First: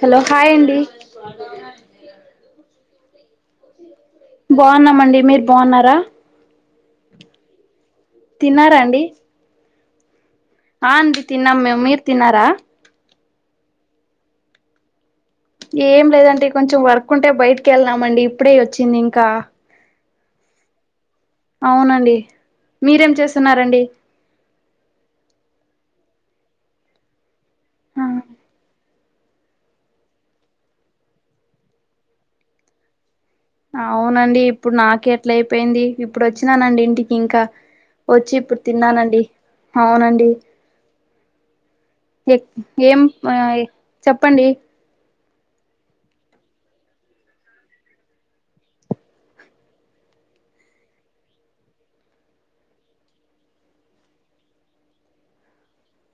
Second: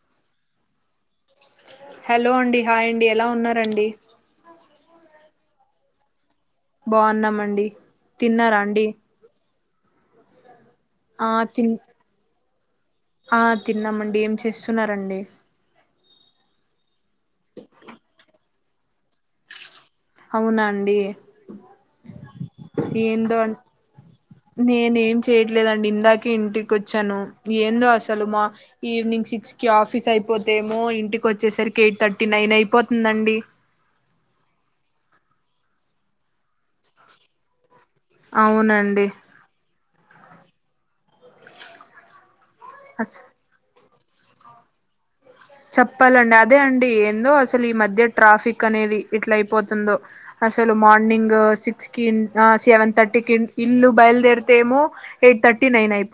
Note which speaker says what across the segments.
Speaker 1: Hello hi అండి
Speaker 2: హా అండి ఎలా ఉన్నారండి
Speaker 1: బాగున్నామండి మీరు బాగున్నారా
Speaker 2: బాగున్నామండి తిన్నారా అండి
Speaker 1: అ అంది
Speaker 2: ఆ
Speaker 1: త నమ్
Speaker 2: తిన్
Speaker 1: మీర్ తన్నారా
Speaker 2: తిన్నామండి ఏం చేస్తున్నారంండి
Speaker 1: ఏం లేదంటే కొంచెం వర్క్ ఉంటే బయటికి వెళ్ళనామండి ఇప్పుడే వచ్చింది ఇంకా
Speaker 2: అవునా అండి
Speaker 1: అవునండి మీరేం
Speaker 2: ఏందో అన్
Speaker 1: చేస్తున్నారండి
Speaker 2: నేనేం చేయట్లేదండి ఇందాకే ఇంటికి వచ్చాను ఏందో అసలు మా ఈవినింగ్ సిక్స్కి ఆఫీస్ అయిపోతే ఏమో ఇంటికి వచ్చేసరికి ఎయిట్ థర్టీ నైన్ అయిపోతుందండి
Speaker 1: అవునండి ఇప్పుడు నాకి ఎట్లా అయిపోయింది ఇప్పుడు వచ్చినానండి ఇంటికి ఇంకా వచ్చి ఇప్పుడు
Speaker 2: అవునండి
Speaker 1: తిన్నానండి అవునండి ఇన్ ఎ ఏం
Speaker 2: అస్
Speaker 1: ఆయి చెప్పండి
Speaker 2: చెప్పాలండి అదే అండి ఏందో అసలు ఈ మధ్య ట్రాఫిక్ అనేది ఇట్లా అయిపోతుందో అసలు మార్నింగ్ సిక్స్ కి సెవెన్ థర్టీ క ఇల్లు బయలుదేరితే ఏమో ఎయిట్ థర్టీ నైన్ అయి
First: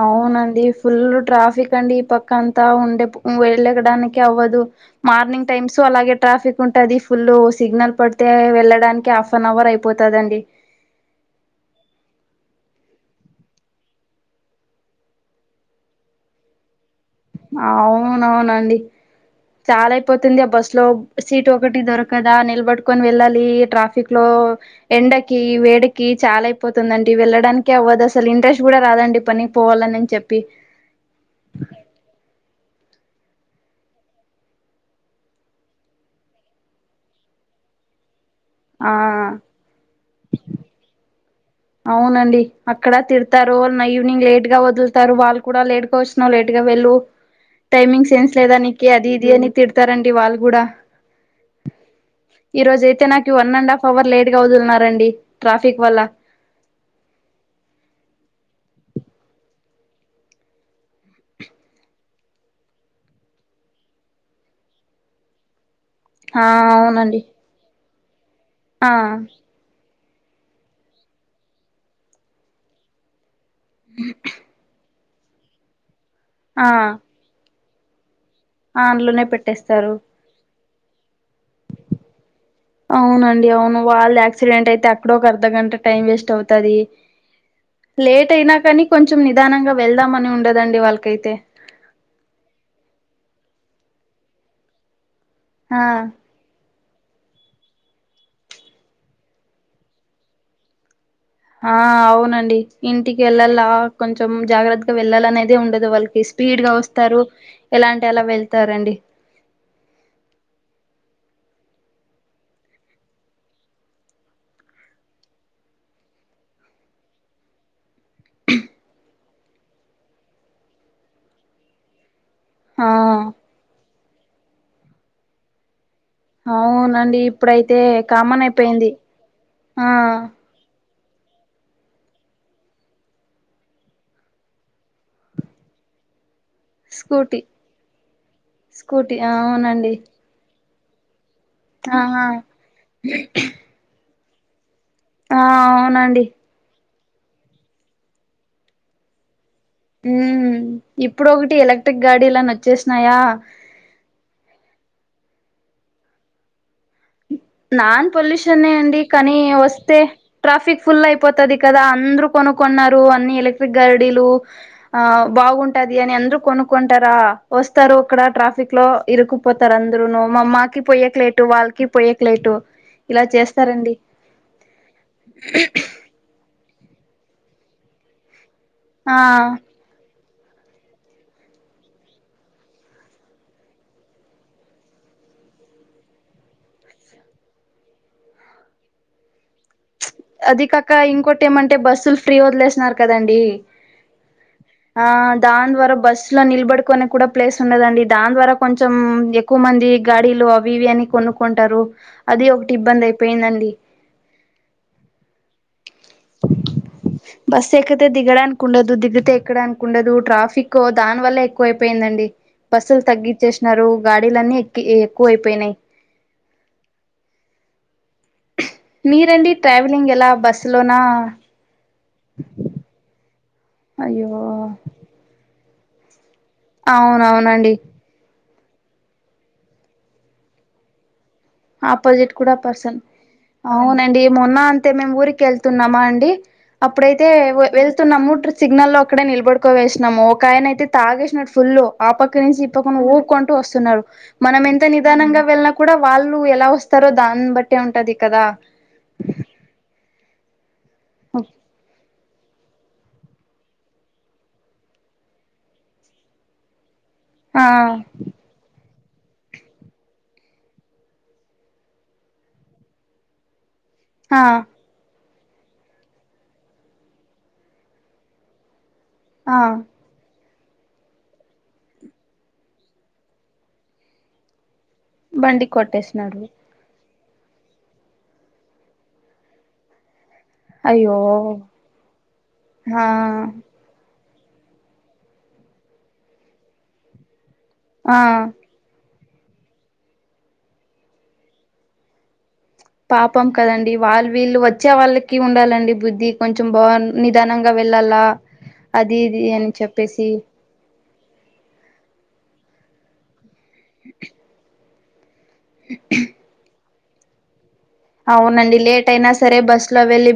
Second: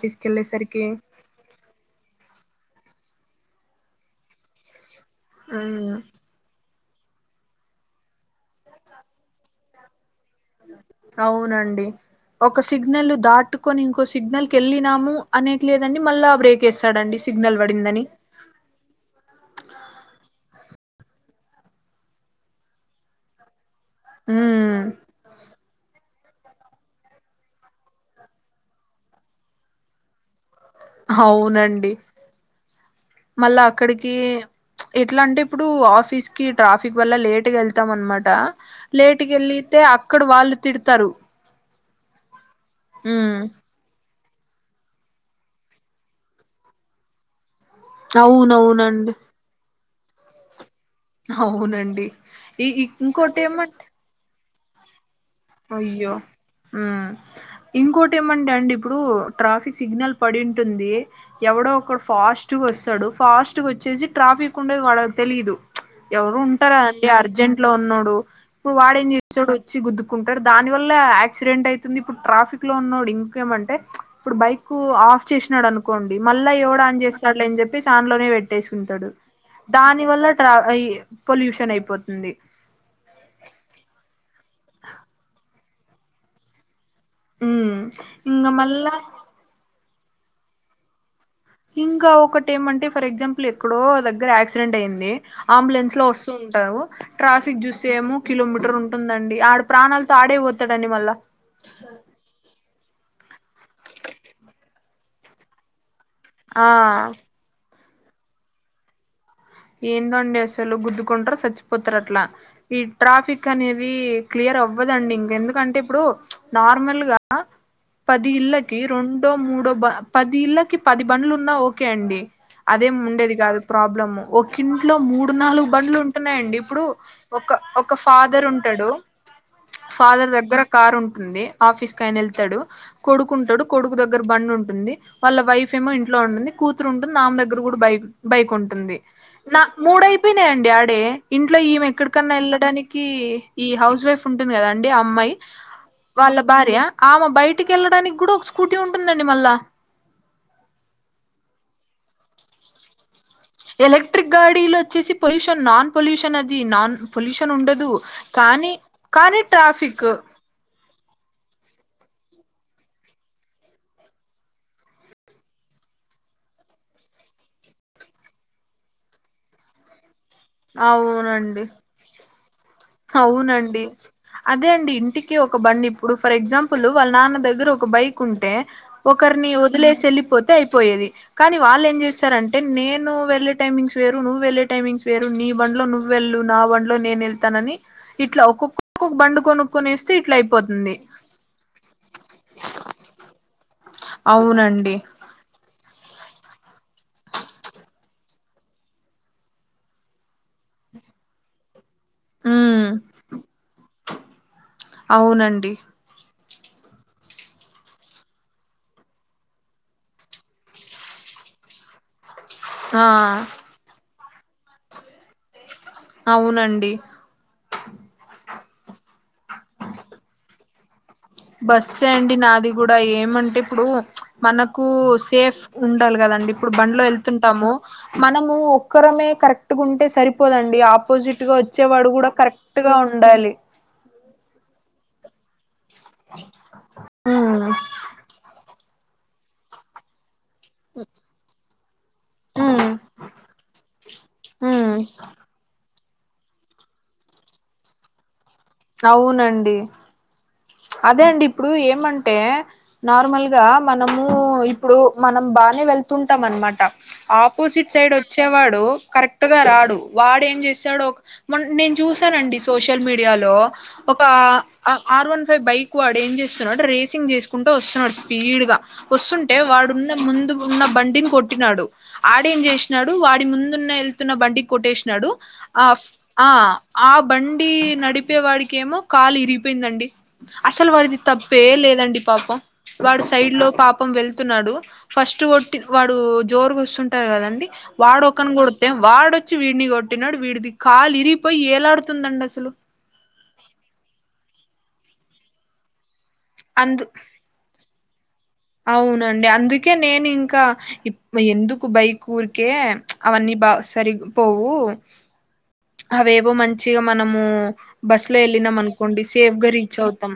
Speaker 1: అవునండి ఫుల్ ట్రాఫిక్ అండి ఈ పక్కంతా ఉం వెళ్ళగడానికి అవ్వదు మార్నింగ్ టైమ్స్
Speaker 2: అవును
Speaker 1: అలాగే ట్రాఫిక్ ఉం అది ఫుల్ సిగ్నల్ పడితే వెళ్ళడానికి హాఫ్ అన్ అవర్ అయిపో
Speaker 2: అవునండి ఒక సిగ్నల్ దాటుకొని ఇంకో సిగ్నల్ క వెళ్ళినాము అనేకి లేదండి మళ్ళా బ్రేక్స్
Speaker 1: అవునవునండి చాలా అయిపోతుంది ఆ బస్ లో సీట్ ఒకటి దొరకదా నిలబట్టుకొని వెళ్ళాలి ట్రా క్లో
Speaker 2: ఉమ్,
Speaker 1: ఎండకి వే కి చాలా అయిపోతుందండి వెళ్ళడానికి అవ్వదు అసలు ఇంట్రెస్ట్ కూడా రాదండి పనికి పోవాలని అని చెప్పి
Speaker 2: అవునండి మళ్ళా అక్కడికి ఎట్ల అంటే ఇప్పుడు ఆఫీస్ కి ట్రాఫిక్ వల్ల లేట్గా వెళ్తాం అనమా ట
Speaker 1: ఆ
Speaker 2: లేటుగ వెళ్ళితే అక్కడ వాళ్ళు తిడతారు
Speaker 1: అవునండి అక్కడ
Speaker 2: ఉమ్
Speaker 1: తిడతారో నింగ్ లేట్ గా వదులుతారు వాళ్ళు కూడా లేట్గా వచ్చినావ్ లేట్ గా వెళ్ళు టైమింగ్ సెన్స్ లేదా నీకి అది
Speaker 2: అవునవునండి
Speaker 1: ఇది అని స్తారండి వాళ్ళు గూడా
Speaker 2: అవునండి ఈ ఇంకోటి ఏమంటే
Speaker 1: వదిల్నరండి ట్రాఫిక్ వల్ల
Speaker 2: ఉ ఇంకోటి ఏమంటే అండి ఇప్పుడు ట్రాఫిక్ సిగ్నల్ పడింటుంది ఎవడో ఒకడు ఫాస్ట్గా వస్తాడు ఫాస్ట్గా వచ్చేసి ట్రాఫిక్ ఉండే వాళ్ళకి తెలీదు ఎవరు
Speaker 1: ఆ
Speaker 2: ఉంటారు అండి
Speaker 1: అవునండి
Speaker 2: అర్జెంట్ లో ఉన్న లు ఇప్పుడు
Speaker 1: ఆ
Speaker 2: వాడేం చేచాడు వచ్చి గుద్ కుంటాడు దాని వల్ల యాసిడెంట్ అయితుంది ఇప్పుడు ట్రాఫిక్ లో ఉన్నొడు ఏమంటే ఇప్పుడు బైక్ ఆఫ్ చేసినాడు అను కోండి మళ్ళ
Speaker 1: ఆ
Speaker 2: ఎవడ అని చేస్తాట్లే అని చెప్పి చాన్లోనే
Speaker 1: ఆ
Speaker 2: పెట్టేసుకుంటాడు
Speaker 1: అందులోనే పెట్టేస్తారు
Speaker 2: దాని వల్ల ట
Speaker 1: అవునండి అవును వాళ్ళ క్సిడెంట్ అయితే అక్కడ ఒక అర్ధగంట టైం వేస్ట్ అవుతది
Speaker 2: ఉమ్
Speaker 1: లేట్
Speaker 2: ఇంగ
Speaker 1: అయినా కానీ
Speaker 2: మళ్ళా
Speaker 1: కొంచెం నిదానంగా వెళ్దామని ఉండదండి వాళ్ళకైతే
Speaker 2: ఇంకా ఒకటి ఏమంటే ఫర్ ఎగ్జాంపుల్ ఎక్కడో దగ్గర యాక్సిడెంట్ అయింది
Speaker 1: ఆ
Speaker 2: అంబులెన్స్ లో వస్తూ ఉంటావు ట్రాఫిక్ చూసే ఏమో కిలోమీటర్ ఉంటుందండి ఆడ ప్రాణాలతో ఆడే పోతాడుడి మళ్ళా
Speaker 1: ఆ అవునండి ఇంటికి వెళ్లాల కొంచెం జాగ్రత్తగా వెళ్లాలినేది ఉండదు వాళ్ళకి స్పీడ్
Speaker 2: ఆ
Speaker 1: గా వస్తారు ఇలాంటి ఎలా వెళ్తారండి
Speaker 2: ఏంద అండి అసలు గుద్దుకుంటారు చచ్చిపోతారు అట్లా ఈ ట్రాఫిక్ అనేది క్లియర్ అవ్వదండి ఇంక ఎందుకంటే ఇప్పుడు నార్మల్ గా పది ఇళ్ళకి రెండో మూడో పది ఇళ్ళకి పది బండ్లు ఉన్నా ఓకే అండి అదే
Speaker 1: ఆ
Speaker 2: ఉండేది కాదు ప్రాబ్లము ఒకంట్లో మూడు నాలుగు బండ్లు ఉంట ున్నాయండి ఇప్పుడు
Speaker 1: అవునండి
Speaker 2: ఒక
Speaker 1: ఇప్పుడైతే
Speaker 2: ఒక
Speaker 1: కామన్
Speaker 2: ఫాదర్ ఉంటాడు
Speaker 1: అయిపోయింది ఆ
Speaker 2: ఫాదర్ దగ్గర కార్ ఉంట ంది ఆఫీస్ క అయన వెళ్తాడు కొడుకు ఉంటాడు కొడుకు దగ్గర బం ఉంటుంది వాళ్ళ వైఫ్ ఏమో ఇంట్లో ఉంటుంది కూతురు ఉంటుంది నామె
Speaker 1: స్కూటీ
Speaker 2: దగ్గర కూడా బైక్ బైక్ ఉంటుంది
Speaker 1: స్కూటీ
Speaker 2: నా
Speaker 1: అవునండి
Speaker 2: మూడయిపోయి న ఇంండేడే ఇంట్లో ఈమె
Speaker 1: ఆహా
Speaker 2: ఎక్కడికన్నా వెళ్ళడానికి ఈ హౌస్ వైఫ్ ఉంటుందిద అండి అమ్మాయి
Speaker 1: ఆ అవునండి
Speaker 2: వాళ్ళ భార్య ఆమె బయటికి వెళ్ళడానికి కూడా ఒక స్కూటీ ఉంటుందండి మళ్ళా
Speaker 1: ఉ ఇప్పుడు ఒకటి ఎలక్ట్రిక్ గాడీలాని వచ్చేసినాయా
Speaker 2: ఎలక్ట్రిక్ గాడీలు వచ్చేసి పొల్యూషన్ నాన్ పొల్యూషన్ అది నాన్ పొల్యూషన్ ఉండదు
Speaker 1: నాన్ పొల్యూషన్
Speaker 2: కానీ
Speaker 1: అండి కానీ వస్తే
Speaker 2: ట్రాఫిక్
Speaker 1: ట్రాఫిక్ ఫుల్ అయిపోతుది కదా అందరూ కొను న్నారు అన్ని ఎలక్ట్రిక్ గాడీలు ఆ బాగుంటది అని అందురు కొనుకుంటారా వస్తారు అక్కడ ట్రాఫిక్ లో ఇరుకుపోతారు అందరును అమ్మాకి పోయే క్లేట్టు
Speaker 2: అవునండి
Speaker 1: వాళ్ళకి పోయే
Speaker 2: అవునండి అదే అండి ఇంటికి ఒక బండి ఇప్పుడు ఫర్ ఎగ్జాంపుల్ ప్లు వాళ్ళ నాన్న దగ్గర ఒక బైక్ ఉంటే
Speaker 1: ఆ
Speaker 2: ఒకరిని వదిలేసి వెళ్ళలిపోతు అతే అయిపోయేది కానీ వాళ్ళు ఏం చేశారంటే నేను వెళ్ళే టైమింగ్స్ వేరు నువ్వు వెళ్ళే టైమింగ్స్ వేరు నీ బండిలో నువ్వు వెళ్ళు నా బండిలో నేను వెళ్తానని ఇట్లా ఒక్కొక్కక్కొ బండుకను
Speaker 1: అది కాక ఇంకోటి ఏమంటే బస్సులు ఫ్రీ వదిలేసన్నారు కదండి
Speaker 2: అవునండి
Speaker 1: ఆ దాని ద్వారా బస్సులో నిలబడుకునే కూడా ప్లేస్ ఉన్నదండి దాని ద్వారా కొంచెం ఎక్కువ మంది గాడీలు అవి ఇవి అని కొనుక్కుంటారు అది ఒకటి
Speaker 2: ఉమ్
Speaker 1: ఇబ్బంది అయిపోయిందండి
Speaker 2: అవునండి
Speaker 1: బస్సు ఎక్కతే దిగడానికి ఉండదు దిగితే ఎక్కడానికి ఉండదు ట్రాఫిక్ దాని వల్ల ఎక్కువ అయిపోయిందండి బస్సులు
Speaker 2: ఆ
Speaker 1: తగ్గచ్చేసినారు గాడీలన్నీ ఎక్కి ఎక్కువ అయిపోయినాయి
Speaker 2: అవునండి
Speaker 1: మీరండి ట్రావెలింగ్ ఎలా బస్సు లోనా
Speaker 2: బస్ ఏం అండి నాది కూడా ఏమంటే ఇప్పుడు
Speaker 1: అయ్యో
Speaker 2: మనకు సేఫ్ ఉండాలి కదండి ఇప్పుడు బండ్లో వెళ్తుంటాము
Speaker 1: అవునవునండి
Speaker 2: మనం ఒక్కరమే కరెక్ట్ ఉంటే సరిపోదండి ఆపోజిట్ ట్గా వచ్చేవాడు కూడా
Speaker 1: ఆపోజిట్
Speaker 2: కరెక్ట్గా
Speaker 1: పర్సన్
Speaker 2: ఉండాలి
Speaker 1: అవునండి మొన్న అంత మేమ్ ఊరికెళ్త్ న్నామా అండి అప్పుడైతే
Speaker 2: ఉమ్
Speaker 1: వెళ్తున్నాము సిగ్నల్ అక్కడ నిలబడికో వేనన్నాము ఆయన అయితే తాగేసినడు ఫుల్ ఆ పక్క నుంచి
Speaker 2: ఉమ్
Speaker 1: ఇప్పకున ఊకుంటూ వస్తున్నారు మనం ఎంత
Speaker 2: ఉమ్
Speaker 1: నిదానంగా వెళ్ళిన కూడా వాళ్ళు ఎలా వస్తారో దాన్ని బట్టే ఉంటది కదా
Speaker 2: అవునండి అదే అండి ఇప్పుడు ఏమంట అంటే నార్మల్ గా మనము ఇప్పుడు మనం బానే వెళ్తుంటాం అనమాట
Speaker 1: ఆ
Speaker 2: ఆపోజిట్ సైడ్ వచ్చేవాడు కరెక్ట్ గా రాడు వాడ ఏం చేశాడో నేను చూసానండి సోషల్ మీడియాలో ఒక
Speaker 1: ఆ
Speaker 2: ఆరు వన్ బైక్ వాడు ఏం చేస్తున్నాడు రేసింగ్ చేసుకుంటూ వస్తున్నాడు స్పీడ్ గా
Speaker 1: ఆ
Speaker 2: వస్తుంటే వాడున్న ముందు ఉన్న బండిని కొట్టినాడు ఆడేం చేసినాడు వాడి ముందున్న వెళ్తున్న బండి కొటేష్ నడు
Speaker 1: బండి కొట్టేసినాడు
Speaker 2: ఆ ఆ బండి నడిపేవాడికి ఏమో కాలు ఇరిగిపోయిందండి అసలు వాడిది
Speaker 1: అయ్యో
Speaker 2: తప్పే లేదండి పాపం
Speaker 1: ఆ
Speaker 2: వాడు సైడ్ లో పాపం వెళ్ తున్నాడు ఫస్ట్ కొట్టి వాడు జోరుకు వస్తుంటారు కదండి వాడు
Speaker 1: ఆ
Speaker 2: ఒకడిని కొడితే వాడు వచ్చి వీడిని కొట్టినాడు వీడిది కాలు ఇరిగిపోయి ఏలాడుతుందండి అసలు
Speaker 1: పాపం కదండి వాళ్ళు వీళ్ళు వచ్చే వాళ్ళకి ఉండాలండి బుద్ధి కొంచెం బా
Speaker 2: అందు
Speaker 1: నిదానంగా వెళ్ళాలా అది ఇది
Speaker 2: అవునండి
Speaker 1: అని
Speaker 2: అందుకే నేను
Speaker 1: చెప్పేసి
Speaker 2: ఇంకా ఎందుకు బైకు ఊరికే అవన్నీ బా సరిపోవు అవి ఎవో మంచి మంచిగా మనము బస్ లో వెళ్ళినాం
Speaker 1: అవునండి లేట్
Speaker 2: అనుకోండి
Speaker 1: అయినా
Speaker 2: సేఫ్
Speaker 1: సరే
Speaker 2: గా
Speaker 1: బస్సు
Speaker 2: రీచ్
Speaker 1: లో వెళ్ళి
Speaker 2: అవుతాం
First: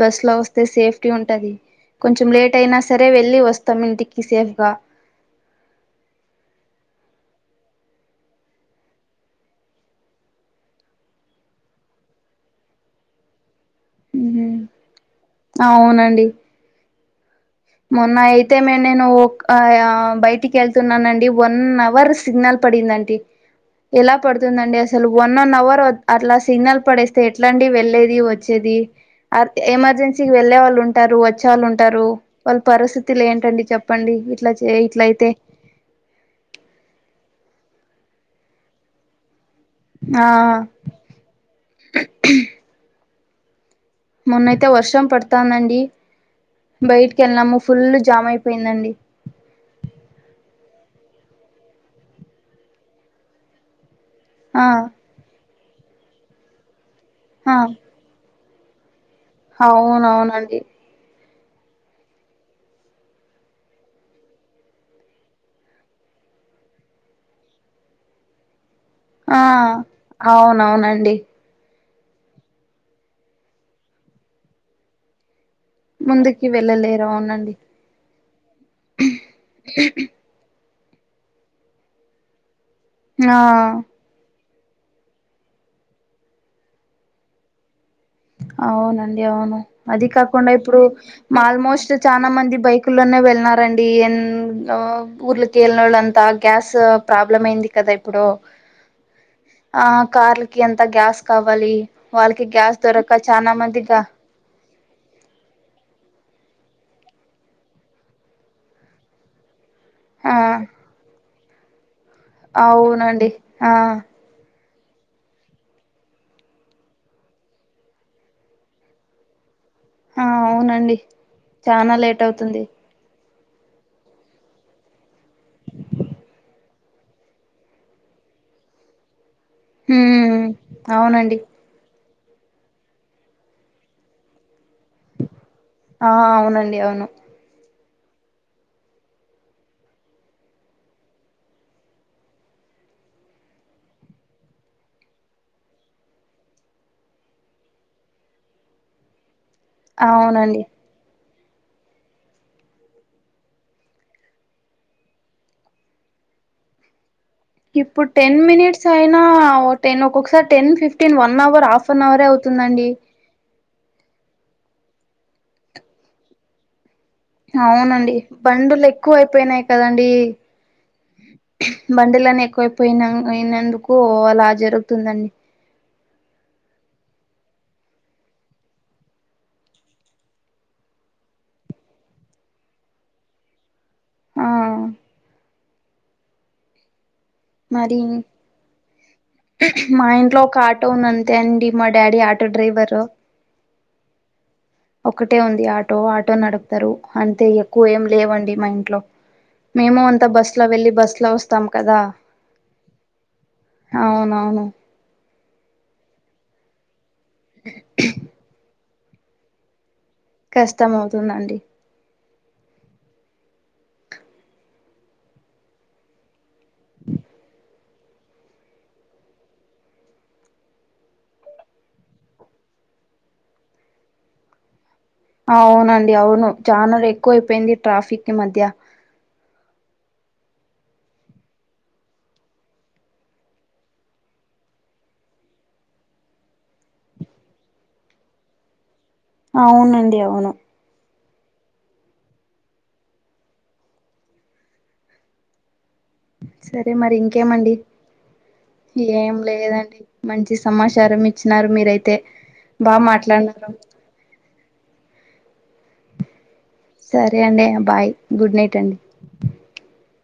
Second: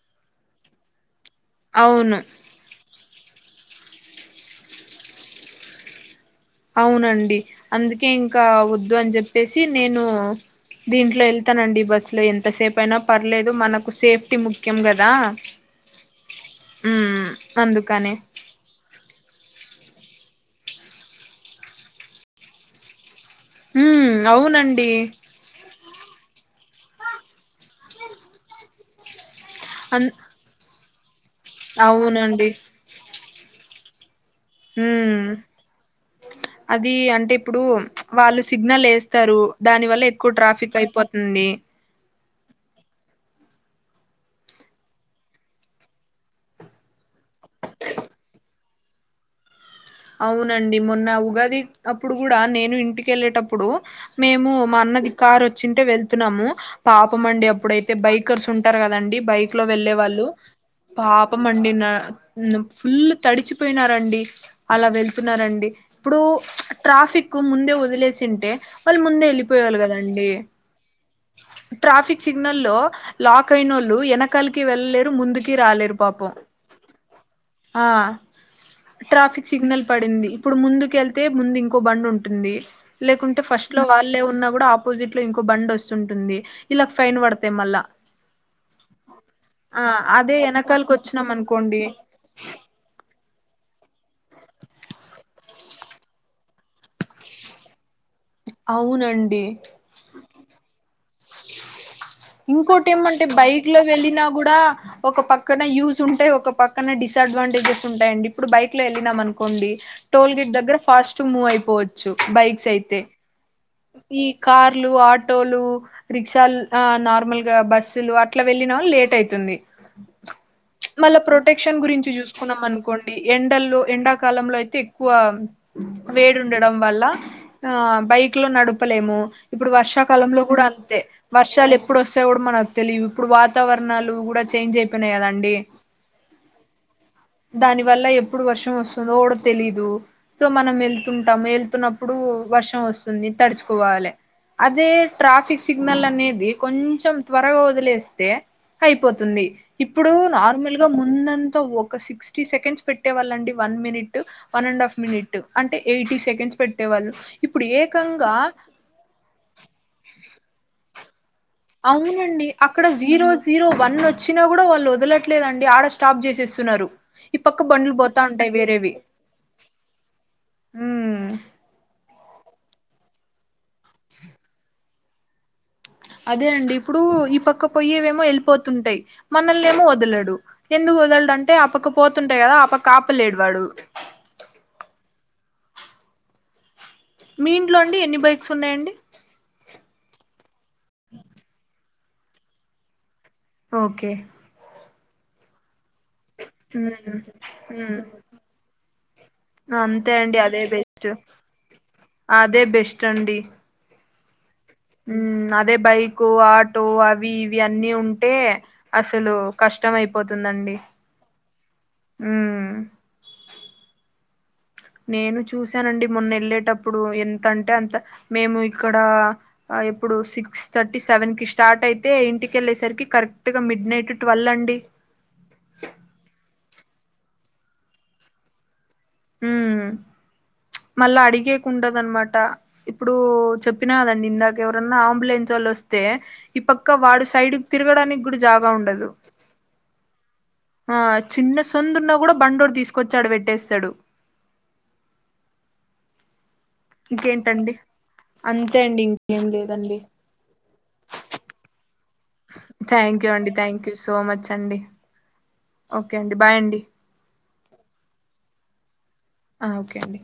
Speaker 1: బస్ లో వస్తే సేఫ్టీ ఉంటది
Speaker 2: అవును
Speaker 1: కొంచెం లేట్ అయినా సరే వెళ్ళి వ సస్తా మినట్కిసేఫగా
Speaker 2: అవునండి అందుకే ఇంకా వద్దు అని చెప్పేసి నేను దీంట్లో వెళ్తానండి బస్సులో ఎంతసేపు అయినా పర్లేదు మనకు సేఫ్ ట్టి
Speaker 1: ఉమ్
Speaker 2: ముఖ్యం కదా
Speaker 1: అవునండి
Speaker 2: ఆ
Speaker 1: మొన్న అయితే మేం నేను బయటికి వెళ్తున్నానండి వన్న్ అవర్ సిగ్నల్ పడిందండి
Speaker 2: ఉమ్
Speaker 1: ఎలా పడుతుందండి
Speaker 2: అవునండి
Speaker 1: అసలు వన్ అన్ అవర్ అట్లా సిగ్నల్ పడేస్తే ఎట్లాంటిడి వెళ్లేేది వచ్చేది
Speaker 2: అ
Speaker 1: ఎమర్జెన్సీకి వెళ్లే వాళ్ళు ఉంటే ఉంటారు వచ్చేవాళ్ళు ఉంటారు
Speaker 2: అవునండి
Speaker 1: వాళ్ళ పరిస్థితులు ఏంటండి చెప్పండి ఇట్లా చే ఇట్లయితే
Speaker 2: మ్ అది అంటే ఇప్పుడు వాళ్ళు సిగ్నల్ వేస్తారు దాని వల్ల
Speaker 1: ఆ
Speaker 2: ఎక్కువ ట్రాఫిక్ అయిపోతుంది
Speaker 1: మొన్నైతే వర్షం పడుతోందండి, బయటికి వెళ్ళాము ఫుల్లు జామ్ అయిపోయిందండి.
Speaker 2: అవునండి మొన్న ఉగాది అప్పుడు కూడా నేను ఇంటిక వెళ్ళేటప్పుడు మేము
Speaker 1: ఆ
Speaker 2: మా అన్నది కారు వచ్చింటే వెళ్తున్నాము పాపం అండి
Speaker 1: ఆ
Speaker 2: అప్పుడైతే బైక్ ర్స్ ఉంటారు కదండి బైక్ లో వెళ్ళలే వాళ్ళు
Speaker 1: అవునవునండి
Speaker 2: పాప్ అప్పమండి నా ఫుల్ తడిచిపోయినారండి అలా వెళ్తున్నారంండి ఇప్పుడు ట్రాఫిక్ ముందే వదిలేసింటే వాళ్ళు ముందే
Speaker 1: ఆ
Speaker 2: వెళ్ళిపోయేవాళ్ళు కదండి
Speaker 1: అవునవునండి
Speaker 2: ట్రాఫిక్ సిగ్నల్ లో లాక్ అయినోళ్ళు వెనకాలకి వెళ్ళలేరు ముందు రాలేరు పాపం
Speaker 1: ముందుకి వెళ్ళలేరు అవునండి
Speaker 2: ఆ ట్రాఫిక్ పడింది ఇప్పు ఇప్పుడు ముందుకెళ్తే ముందు ఇంకో బండి ఉంటుంది
Speaker 1: ఆ
Speaker 2: లేకుంటే ఫస్ట్ లో వాళ్ళే ఉన్న కూడా ఆపోజిట్ లో ఇంకో బండ్ వస్తుంటుంది, ఇలాకి ఫైన్ పడతాయి మళ్ళా
Speaker 1: అవునండి అవును
Speaker 2: ఆ
Speaker 1: అద
Speaker 2: అదే
Speaker 1: కాకుండా ఇప్పుడు
Speaker 2: వెనకాలకి వచ్చినాం
Speaker 1: మా
Speaker 2: అనుకోండి
Speaker 1: ఆల్మోస్ట్ చాలా మంది బైకుల్లోనే వెళ్ న్నారండి ఎ ఊర్ల తేల అంతా గ్యాస్ ప్రాబ్లమ్ అయింది కదా ఇ ప్పుడు
Speaker 2: అవునండి
Speaker 1: ఆ కార్లకి ఎంత గ్యాస్ కావాలి వాళ్ళకి గ్యా
Speaker 2: టెమ్మటే బైక్ లో వెళ్ళిన గూడా ఒక పక్కన యూస్ ఉంటే ఒక పక్కన డిస్ అడ్వాంటేజెస్ ఉంటాయండి ఇప్పుడు బైక్ లో ఎల్లినాం అనుకోండి
Speaker 1: ఆ
Speaker 2: టోల్గేట్ దగ్గర ఫాస్ట్ మూ అయిపో చ్చు బైక్స్ అయితే
Speaker 1: అవునండి ఆ
Speaker 2: ఈ కా లు ఆటోలు రిక్షాల్ ఆ నార్మల్ గా బస్సులు అట్లా వెళ్ళిన వాళ్ళు లేట్ అయితుంది
Speaker 1: ఆ అవునండి
Speaker 2: మళ్ళా ప్రొటెక్షన్
Speaker 1: చానా
Speaker 2: గురించి
Speaker 1: లేట్
Speaker 2: చూసుకున్నాం
Speaker 1: అవుతుంది
Speaker 2: అనుకోండి ఎండల్లో ఎండాకాలంలో అయితే ఎక్కువ వేడి ఉండడం వల్ల ఆ బైక్ లో నడుపలేము ఇప్పుడు వర్షాకాలంలో
Speaker 1: హ్మ్
Speaker 2: కూడా
Speaker 1: అవునండి
Speaker 2: వర్షాలిపు ఇప్పుడు వస్తేయి కూడా మనకు తెలివు ఇప్పుడు వాతావరణాలు కూడా చేంజ్ అయిపోయినాయి కదండి
Speaker 1: ఆ అవునండి అవును
Speaker 2: దా వల్ల ఎప్పుడు వర్షం వస్తుందో తెలీదు సో మనం వెళ్తుంటాము వెళ్తున్నప్పుడు వర్షం వస్తుంది తడుచుకోవాలి అదే ట్రాఫిక్ సిగ్నల్ అనేది కొంచెం త్వరగా వదిలేస్తే అయిపోతుంది ఇప్పుడు
Speaker 1: అవునండి
Speaker 2: నార్మల్ గా ముందంత ఒక సిక్స్టీ సెకండ్స్ పెట్టేవాళ్ళ అండి one minute one and half minute అంటే ఎయిటీ సెకండ్స్ పెట్టేవాళ్ళు
Speaker 1: ఇప్పుడు టెన్ మినిట్స్ అయినా టెన్ ఒక్కొక్కసారి ten fifteen one hour half an hour
Speaker 2: అవునండి అక్కడ
Speaker 1: అవుతుందండి
Speaker 2: జీరో జీరో వన్ వచ్చినా కూడా వాళ్ళు వదలట్లేదండి ఆడ స్టాప్ చేసేస్తున్నారు ఈ పక్క బండ్లు
Speaker 1: అవునండి
Speaker 2: పోతా ఉంటాయి
Speaker 1: బండులు
Speaker 2: వేరేవి
Speaker 1: ఎక్కువ అయిపోయినాయి కదంీ
Speaker 2: ఉమ్
Speaker 1: బంలనిక్ ఎైపోయిన అయినందుకు అలా జరుగుతుందండి
Speaker 2: అదే అండి ఇప్పుడు ఈ పక్క పోయ్యేవేమో వెళ్ళిపోతుంటాయి మనల్ని ఏమో వదలడు ఎందుకు వదలడు అంటే ఆ పక్క పోతుంటాయి కదా ఆ పక్క ఆపలేడు వాడు
Speaker 1: ఆ
Speaker 2: మీ ఇంట్లో అండి
Speaker 1: మరి
Speaker 2: ఎన్ని బైక్స్ ఉన్నాయండి
Speaker 1: మా ఇంట్లో ఒక ఆటో ఉంది అంతే అండి మ డాడీ ఆటో డ్రైవరు
Speaker 2: ఓకే
Speaker 1: ఒకటే ఉంది ఆ ో ఆటో
Speaker 2: ఉమ్
Speaker 1: నడుపుతారు అంటే ఎక్కువ
Speaker 2: ఉమ్
Speaker 1: ఏం లేవండి మా ఇంట్లో మేము
Speaker 2: అంతే
Speaker 1: అంత
Speaker 2: అండి
Speaker 1: బస్
Speaker 2: అదే
Speaker 1: లో వెళ్ళి
Speaker 2: బెస్ట్
Speaker 1: బస్ లో వస్తాం కదా
Speaker 2: అదే
Speaker 1: అవునవును
Speaker 2: ఉ అదే బైక్ ఆటో అ అవి ఇవి అన్నీ ఉంటే అసలు కష్టం అయిపో
Speaker 1: కష్టం అవుతుందండి
Speaker 2: హ నేను చూసానండి మొన్న వెళ్ళేటప్పుడు ఎంతంటే అంత మేము ఇక్కడ ఇప్పుడు సిక్స్ థర్టీ సెవెన్ కి స్టార్ట్ అయితే ఇంటికెళ్ళేసరికి కరెక్ట్ గా మిడ్ నైట్ ట్వెల్వ్ అండి
Speaker 1: అవునండి అవును చానలు ఎక్కువ అైపోయింది ట్రాఫిక్ి మధ్య
Speaker 2: ఉ మళ్ళా అడిగేకుండదనమాట ఇప్పుడు చెప్పినాదండి ఇందాక ఎవరన్నా అంబులెన్స్ వాళ్ళు వస్తే ఈ పక్క వాడు సైడ్ తిరగడానికి కూడా జాగా ఉండదు
Speaker 1: అవునండి అవును
Speaker 2: ఆ చిన్న సొందున్నా కూడా బండోరు తీసుకొచ్చాడు పెట్టేస్తాడు
Speaker 1: సరే మరి ఇంకేమండి
Speaker 2: ఇంకేంటండి అంతే అండి
Speaker 1: ఏం
Speaker 2: ఇంకేం
Speaker 1: లేదండి మంచి సమాచారం ఇచ్చినారు మీరైతే బాగా
Speaker 2: థ్యాంక్ యూ
Speaker 1: మాట్లాడిన
Speaker 2: అండి థ్యాంక్ యూ సో మచ్ అండి ఓకే అండి బాయ్ అండి
Speaker 1: సరే అండి బాయ్ గుడ్ నైట్ అండి
Speaker 2: ఆ ఓకే అండి